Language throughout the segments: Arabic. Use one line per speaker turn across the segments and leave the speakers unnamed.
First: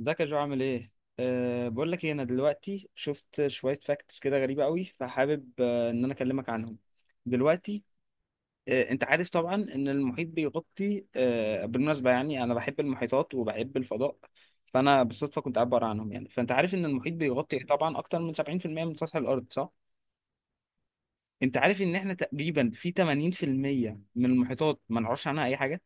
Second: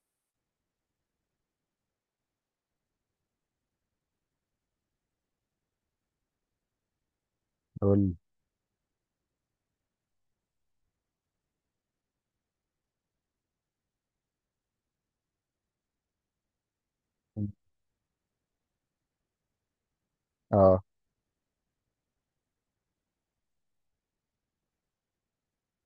ازيك يا جو، عامل ايه؟ بقول لك ايه، انا دلوقتي شفت شويه فاكتس كده غريبه قوي، فحابب انا اكلمك عنهم دلوقتي.
قول
انت عارف طبعا ان المحيط بيغطي، بالمناسبه يعني انا بحب المحيطات وبحب الفضاء، فانا بالصدفه كنت قاعد بقرا عنهم يعني. فانت عارف ان المحيط بيغطي طبعا اكتر من 70% من سطح الارض، صح؟
اه
انت عارف ان احنا تقريبا في 80% من المحيطات ما نعرفش عنها اي حاجه.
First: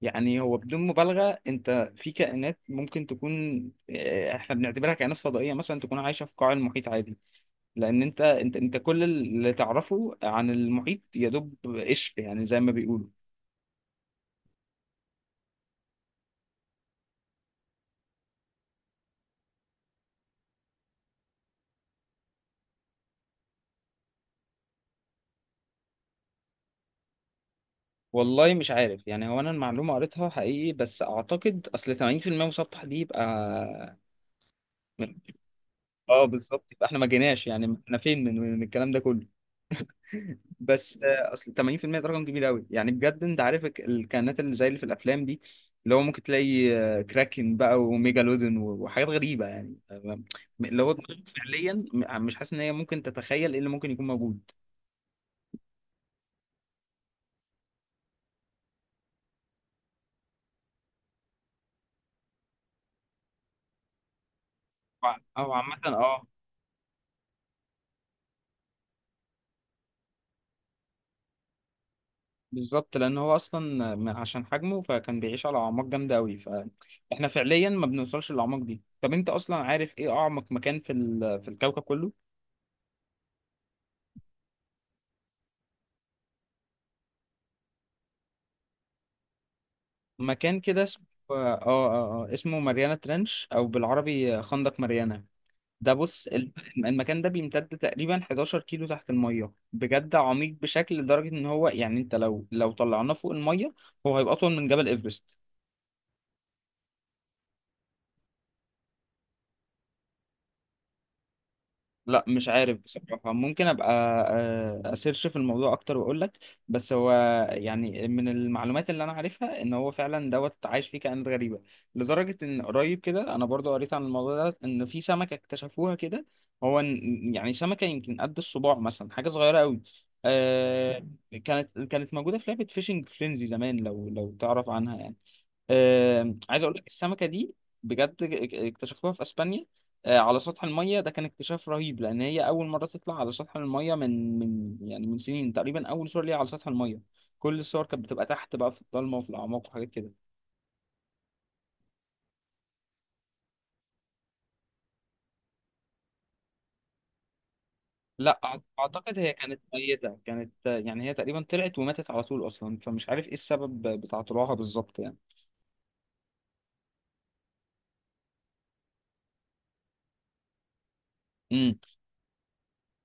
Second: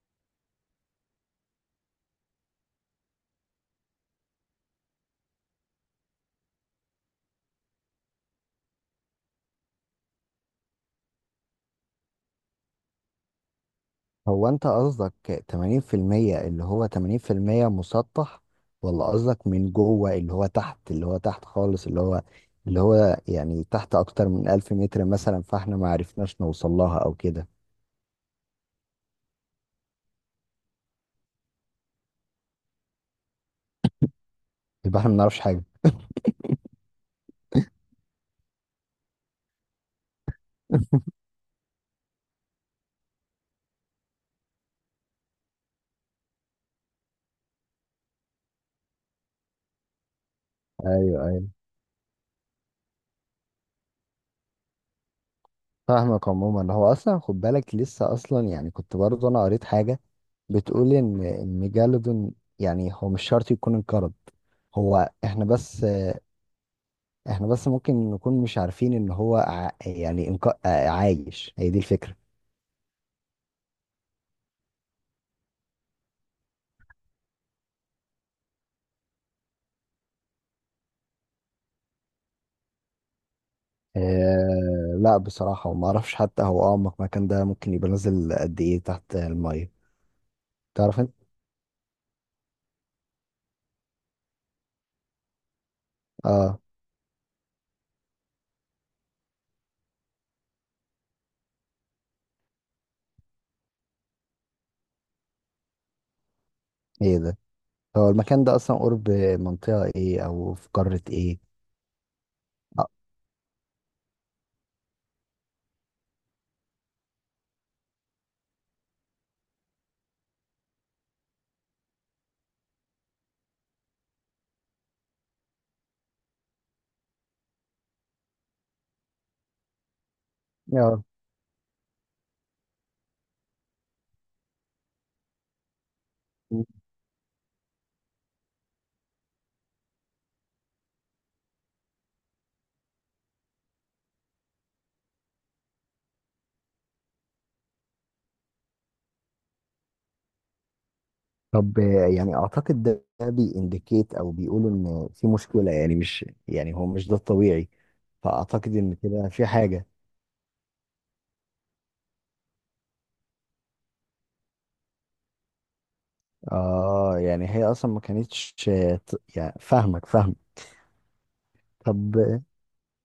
يعني هو بدون مبالغة انت في كائنات ممكن تكون، اه، احنا بنعتبرها كائنات فضائية، مثلا تكون عايشة في قاع المحيط عادي. لان انت كل اللي تعرفه عن المحيط يدوب قشر، يعني زي ما بيقولوا.
هو انت قصدك 80%؟ اللي هو 80% مسطح، ولا قصدك من جوه اللي هو تحت، اللي هو تحت خالص، اللي هو اللي هو يعني تحت اكتر من 1000 متر مثلا، فاحنا ما عرفناش نوصل لها او كده.
والله مش عارف، يعني هو انا المعلومة قريتها حقيقي، بس اعتقد اصل 80% مسطح دي يبقى
يبقى احنا ما
من-
نعرفش حاجه.
اه بالظبط، يبقى احنا ما جيناش، يعني احنا فين من الكلام ده كله. بس اصل 80% ده رقم كبير قوي يعني بجد. انت عارف الكائنات اللي زي اللي في الافلام دي، اللي هو ممكن تلاقي، كراكن بقى وميجالودون وحاجات غريبه يعني. اللي هو دماغك
ايوه ايوه،
فعليا مش حاسس ان هي ممكن تتخيل ايه اللي ممكن يكون موجود.
فاهمك. عموما هو اصلا خد بالك، لسه اصلا يعني كنت برضه انا قريت حاجه بتقول ان الميجالودون، يعني هو مش شرط يكون انقرض. هو
او
احنا
عامه
بس،
اه.
احنا بس ممكن نكون مش عارفين ان هو يعني عايش. هي دي الفكرة.
بالظبط، لان هو اصلا عشان حجمه فكان بيعيش على اعماق جامده قوي، فاحنا فعليا ما بنوصلش للاعماق دي. طب انت اصلا عارف ايه اعمق مكان في الكوكب كله؟
لا بصراحة، وما اعرفش حتى هو اعمق مكان ده ممكن يبقى نازل قد ايه تحت المية.
مكان كده
تعرف
اسمه
انت.
اسمه ماريانا ترنش، او بالعربي خندق ماريانا. ده بص
اه.
المكان ده بيمتد تقريبا 11 كيلو تحت المية، بجد عميق بشكل، لدرجة ان هو يعني انت لو طلعناه فوق المية هو هيبقى اطول من جبل ايفرست.
ايه ده؟ هو المكان ده اصلا قرب منطقة ايه، او في قارة ايه؟
لا مش عارف
اه.
بصراحة، ممكن أبقى أسيرش في الموضوع أكتر وأقول لك. بس هو يعني من المعلومات اللي أنا عارفها إن هو فعلا دوت عايش فيه كائنات غريبة، لدرجة إن قريب كده أنا برضو قريت عن الموضوع ده، إن في سمكة اكتشفوها كده. هو يعني سمكة يمكن قد الصباع مثلا، حاجة صغيرة أوي.
آه.
آه، كانت موجودة في لعبة فيشنج فرينزي زمان، لو تعرف عنها يعني. عايز اقول لك السمكه دي بجد اكتشفوها في اسبانيا، على سطح الميه. ده كان اكتشاف رهيب، لان هي اول مره تطلع على سطح الميه من يعني من سنين تقريبا، اول صور ليها على سطح الميه. كل الصور كانت بتبقى تحت بقى، في الضلمه وفي الاعماق وحاجات كده.
طب، يعني اعتقد ده بيindicate او بيقولوا ان في مشكلة، يعني مش يعني هو مش ده الطبيعي.
لا
فاعتقد ان
اعتقد
كده
هي
في
كانت
حاجة.
ميته، كانت آه، يعني هي تقريبا طلعت وماتت على طول اصلا، فمش عارف ايه السبب بتاع طلوعها بالظبط يعني.
اه يعني هي اصلا ما كانتش يعني فاهمك فاهمك.
امم
طب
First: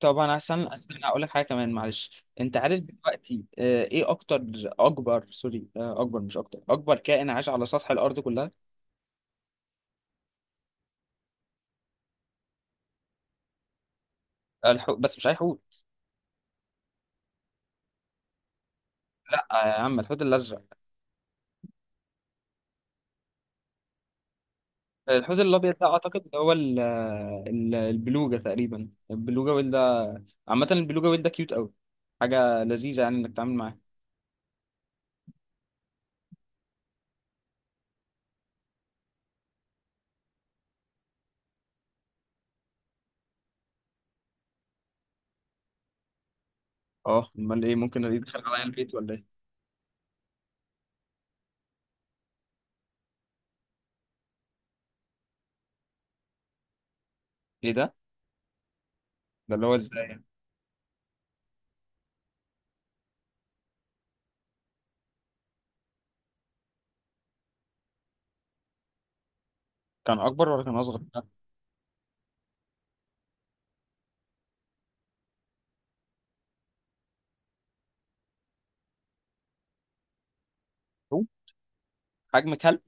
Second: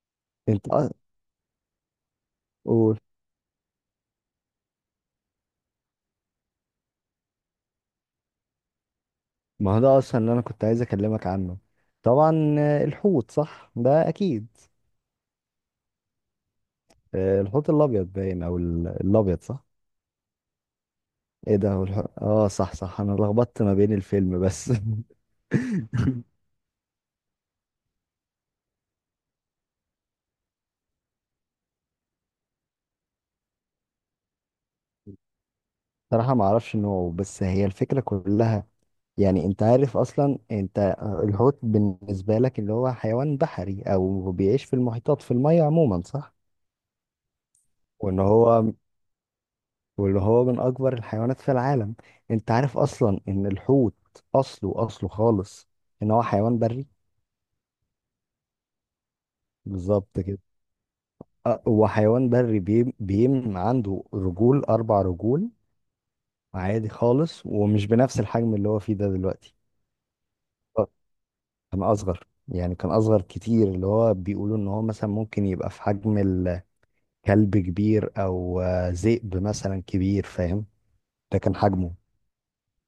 طبعا احسن.
انت
استنى اقول لك حاجه كمان، معلش. انت عارف
قول.
دلوقتي ايه اكتر اكبر سوري، اكبر مش اكتر، اكبر كائن عاش على سطح الارض كلها؟
ما هو ده اصلا اللي انا كنت عايز اكلمك عنه. طبعا الحوت صح ده اكيد.
الحوت، بس مش اي حوت.
الحوت الابيض باين، او
لا
الابيض صح.
يا عم، الحوت الازرق.
ايه ده؟ هو اه صح صح، انا لخبطت ما بين الفيلم بس.
الحوت الابيض ده اعتقد هو البلوجه تقريبا، البلوجه ويل ده. عامه البلوجه ويل ده كيوت قوي، حاجه لذيذه يعني انك تتعامل معاه.
صراحة ما اعرفش نوعه، بس هي الفكرة كلها. يعني انت عارف اصلا انت، الحوت بالنسبة لك اللي هو حيوان بحري او بيعيش في المحيطات في المية عموما صح؟
اه امال ايه، ممكن
وان
يدخل عليا
هو،
البيت ولا ايه؟
واللي هو من اكبر الحيوانات في العالم. انت عارف اصلا ان الحوت اصله خالص، ان هو حيوان بري.
ايه ده، ده اللي هو ازاي
بالظبط
يعني؟
كده. هو حيوان بري بيم عنده رجول، اربع رجول، عادي خالص. ومش بنفس الحجم اللي هو فيه ده دلوقتي.
كان اكبر ولا كان
أه،
اصغر؟
كان اصغر، يعني كان اصغر كتير. اللي هو بيقولوا ان هو مثلا ممكن يبقى في حجم الكلب كبير، او ذئب مثلا كبير فاهم. ده كان حجمه.
حجم كلب؟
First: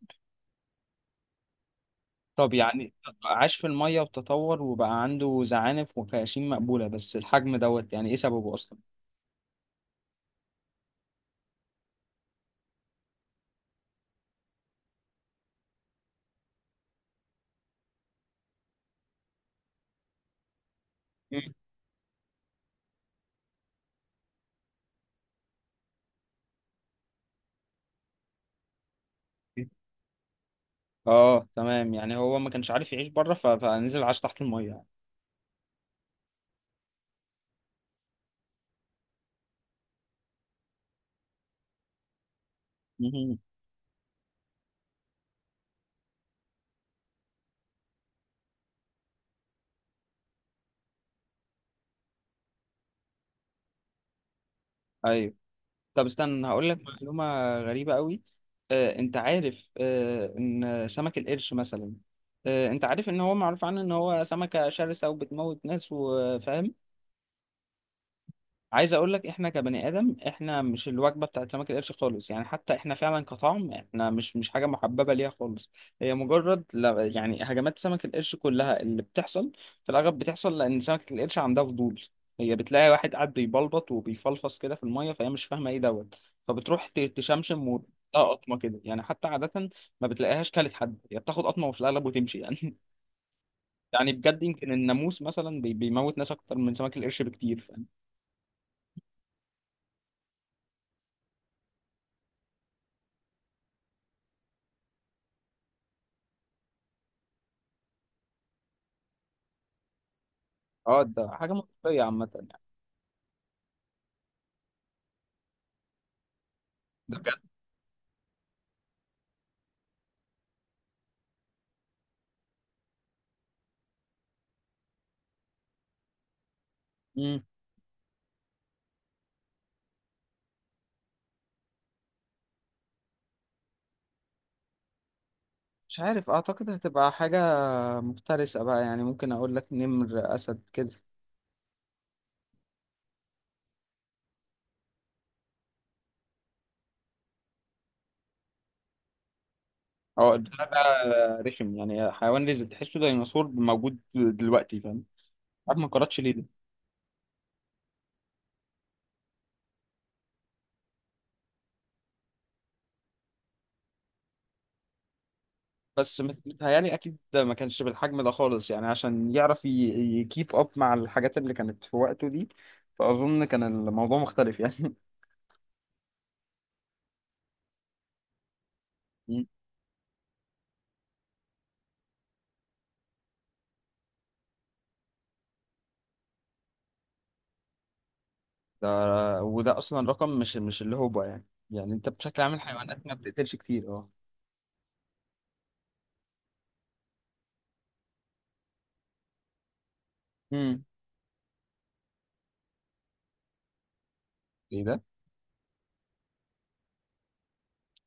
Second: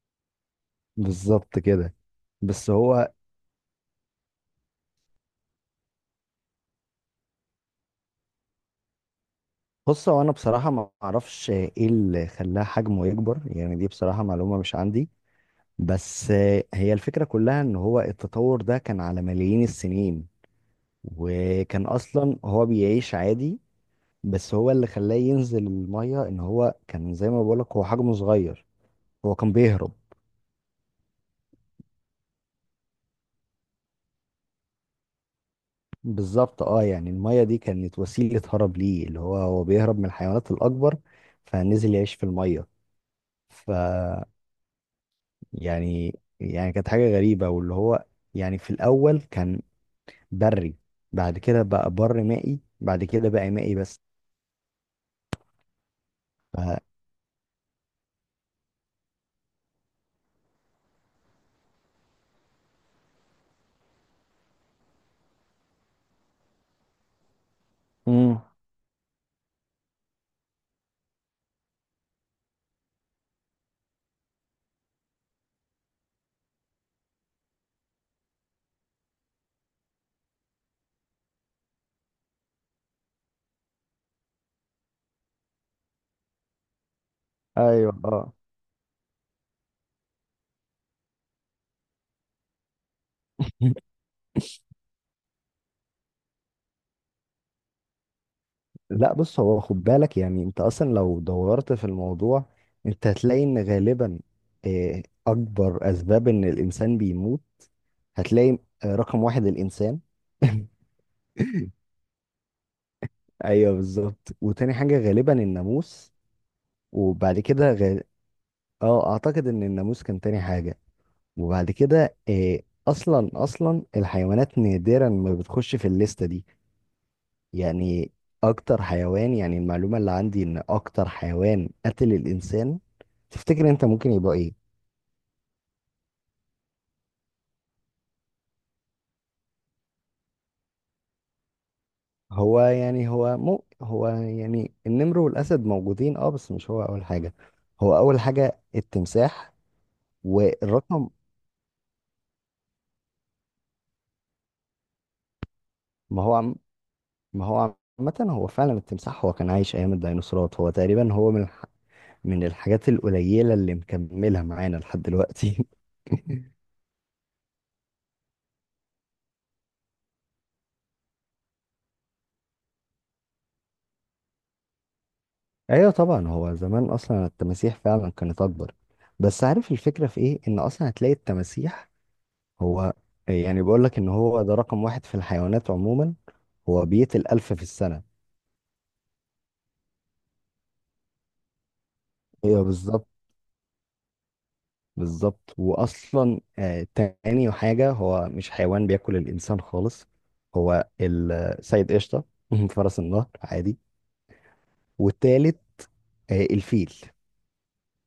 بالظبط كده.
طب
بس
يعني
هو
عاش في المية وتطور وبقى عنده زعانف وخياشيم مقبولة، بس الحجم دوت يعني ايه سببه اصلا؟
بص، هو انا بصراحه ما اعرفش ايه اللي خلاها حجمه يكبر. يعني دي بصراحه معلومه مش عندي. بس هي الفكره كلها ان هو التطور ده كان على ملايين السنين. وكان اصلا هو بيعيش عادي. بس هو اللي خلاه ينزل الميه، ان هو كان زي ما بقولك هو حجمه صغير، هو كان
مم.
بيهرب.
اه تمام، يعني هو ما كانش عارف يعيش بره فنزل عاش تحت المية يعني.
بالظبط اه. يعني الميه دي كانت وسيله هرب ليه، اللي هو هو بيهرب من الحيوانات الاكبر، فنزل يعيش في الميه.
مهم.
ف، يعني يعني كانت حاجة غريبة واللي هو يعني في الأول كان بري، بعد كده بقى بر مائي، بعد كده بقى مائي بس.
ايوه. طب استنى هقول
ف...
لك معلومة غريبة قوي. انت عارف ان سمك القرش مثلا، انت عارف ان هو معروف عنه ان هو سمكة شرسة وبتموت ناس وفاهم.
امم.
عايز اقول لك احنا كبني ادم احنا مش الوجبه بتاعت سمك القرش خالص، يعني حتى احنا فعلا كطعم احنا مش حاجه محببه ليها خالص. هي مجرد لا، يعني هجمات سمك القرش كلها اللي بتحصل، في الاغلب بتحصل لان سمكه القرش عندها فضول. هي بتلاقي واحد قاعد بيبلبط وبيفلفص كده في الميه، فهي مش فاهمه ايه دوت، فبتروح تشمشم وتلاقي
ايوه اه.
قطمه كده يعني. حتى عاده ما بتلاقيهاش كلت حد، هي بتاخد قطمه وفي الاغلب وتمشي يعني. يعني بجد يمكن الناموس مثلا بيموت ناس اكتر من سمك القرش بكتير.
لا بص، هو خد بالك يعني. انت اصلا لو دورت في الموضوع انت هتلاقي ان غالبا اكبر اسباب ان الانسان بيموت، هتلاقي رقم واحد الانسان.
اه ده حاجة منطقية عامة يعني.
ايوه بالظبط. وتاني حاجة غالبا الناموس. وبعد كده اه اعتقد ان الناموس كان تاني حاجة. وبعد كده اصلا الحيوانات نادرا ما بتخش في الليسته دي.
مم.
يعني اكتر حيوان، يعني المعلومه اللي عندي ان اكتر حيوان قتل الانسان تفتكر انت ممكن يبقى ايه؟
مش عارف، أعتقد هتبقى حاجة مفترسة بقى، يعني ممكن أقول لك نمر، أسد كده.
هو يعني النمر والاسد موجودين اه، بس مش هو اول حاجه. هو اول حاجه التمساح.
أو ده بقى
والرقم
رخم، يعني حيوان رزق تحسه ديناصور موجود دلوقتي، فاهم؟ عارف ما قراتش
ما
ليه
هو
ده.
عم ما هو عامه هو فعلا التمساح، هو كان عايش ايام الديناصورات. هو تقريبا هو من الحاجات القليلة اللي مكملة معانا لحد دلوقتي.
بس متهيألي أكيد ده ما كانش بالحجم ده خالص، يعني عشان يعرف يكيب أب مع الحاجات اللي كانت في وقته دي. فأظن كان الموضوع مختلف يعني.
ايوه طبعا. هو زمان اصلا التماسيح فعلا كانت اكبر. بس
مم.
عارف الفكرة في ايه؟ ان اصلا هتلاقي التماسيح هو يعني، بيقول لك ان هو ده رقم واحد في الحيوانات عموما، هو بيقتل 1000 في السنة.
ده وده أصلا رقم مش اللي هو بقى يعني. يعني أنت بشكل عام
ايوه
الحيوانات
بالظبط.
ما بتقتلش كتير.
بالظبط واصلا آه، تاني حاجة هو مش حيوان بياكل الانسان خالص.
أه.
هو السيد قشطة. فرس النهر عادي.
ايه ده؟
والتالت آه الفيل.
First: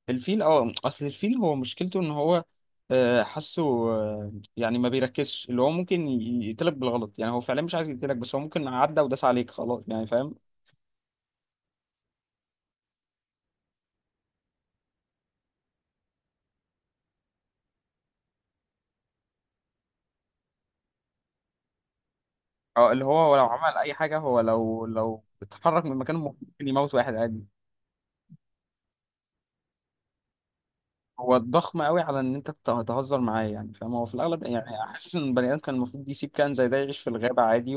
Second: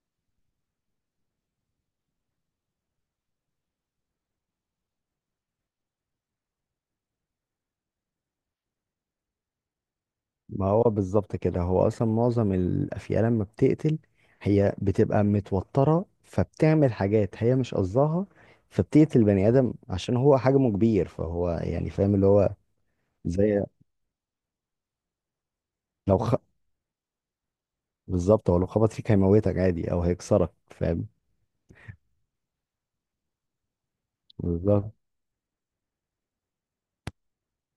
الفيل. اه، اصل الفيل هو مشكلته ان هو، حاسه، يعني ما بيركزش، اللي هو ممكن يقتلك بالغلط، يعني هو فعلا مش عايز يقتلك، بس هو ممكن عدى وداس عليك خلاص يعني، فاهم؟
ما هو بالظبط كده، هو اصلا معظم الافيال لما بتقتل هي بتبقى متوتره، فبتعمل حاجات هي مش قصدها، فبتقتل بني ادم عشان هو حجمه كبير، فهو يعني فاهم اللي هو.
اه اللي هو لو
زي
عمل اي حاجه، هو لو اتحرك من
لو
مكانه
خ...
ممكن يموت واحد عادي.
بالظبط هو لو خبط فيك هيموتك عادي، او هيكسرك فاهم.
هو ضخم قوي على ان انت تهزر معاه يعني، فاهم؟ هو في الاغلب
بالظبط.
يعني حاسس ان البني ادم كان المفروض يسيب كائن زي ده يعيش في الغابه عادي،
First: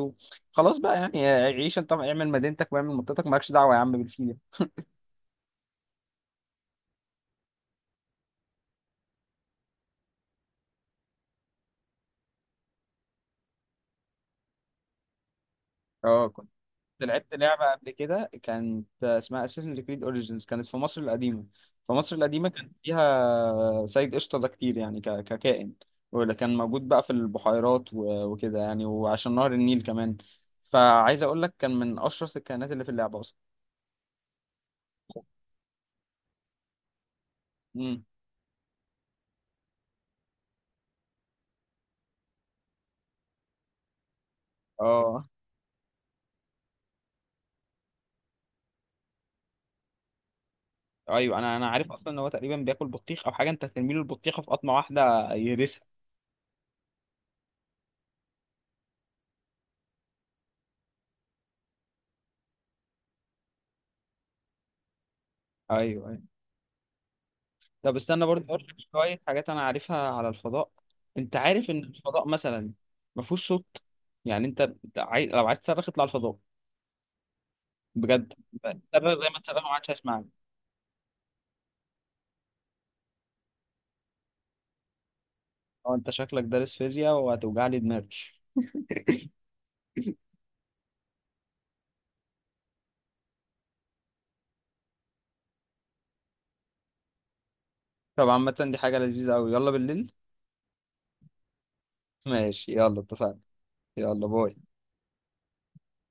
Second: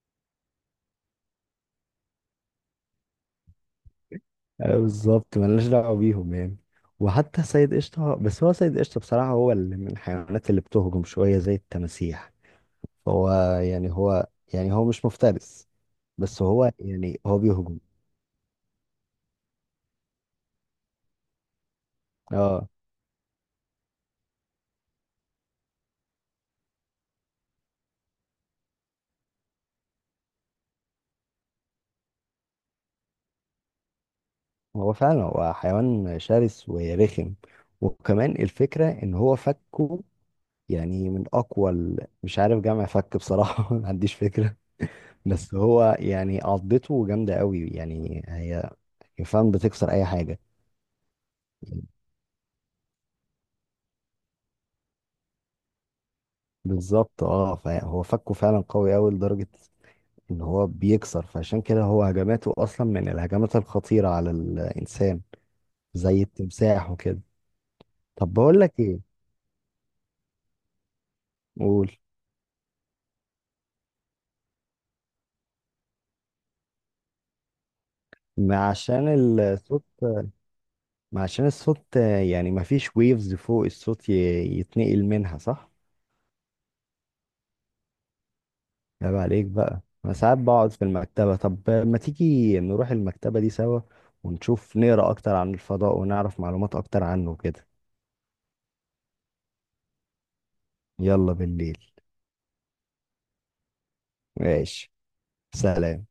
وخلاص بقى يعني. عيش انت، اعمل مدينتك واعمل منطقتك، مالكش دعوه يا عم بالفيل.
أيوة بالظبط، ملناش دعوه بيهم يعني. وحتى سيد قشطه، بس هو سيد قشطه بصراحه هو اللي من الحيوانات اللي بتهجم شويه زي التماسيح. هو يعني هو مش مفترس.
اه
بس هو يعني
لعبت
هو
لعبة
بيهجم.
قبل كده كانت اسمها Assassin's Creed Origins، كانت في مصر القديمة. في مصر القديمة
اه
كان فيها سيد قشطة ده كتير يعني ككائن، ولا كان موجود بقى في البحيرات وكده يعني، وعشان نهر النيل كمان. فعايز اقول لك كان من اشرس الكائنات اللي في اللعبة اصلا.
هو فعلا هو حيوان شرس ورخم.
امم
وكمان الفكرة ان هو فكه، يعني من اقوى مش عارف جمع فك بصراحة. ما عنديش فكرة.
اه.
بس هو يعني عضته جامدة قوي، يعني هي فعلا بتكسر اي حاجة.
ايوه، انا عارف اصلا ان هو تقريبا بياكل بطيخ او حاجة، انت هترمي له البطيخة في قطمة واحدة يهرسها.
بالظبط اه. فهو فكه فعلا قوي قوي لدرجة ان هو بيكسر. فعشان كده هو هجماته اصلا من الهجمات الخطيرة على الانسان،
ايوه.
زي التمساح وكده.
طب استنى
طب
برضه
بقول
اقول
لك
لك
ايه.
شويه حاجات انا عارفها على الفضاء. انت عارف ان
قول.
الفضاء مثلا ما فيهوش صوت، يعني انت أنت لو عايز تصرخ اطلع الفضاء، بجد
ما عشان
تصرخ زي ما تصرخ ما
الصوت
حدش هيسمعني.
ما عشان الصوت يعني ما فيش ويفز فوق الصوت يتنقل منها صح.
اه انت شكلك دارس فيزياء وهتوجع لي دماغي.
عيب عليك بقى. انا ساعات بقعد في المكتبة، طب ما تيجي نروح المكتبة دي سوا ونشوف نقرا اكتر عن الفضاء ونعرف معلومات اكتر عنه كده.
طب عامه دي حاجه لذيذه قوي، يلا بالليل.
يلا بالليل.
ماشي يلا اتفقنا. يلا باي.
ماشي. سلام.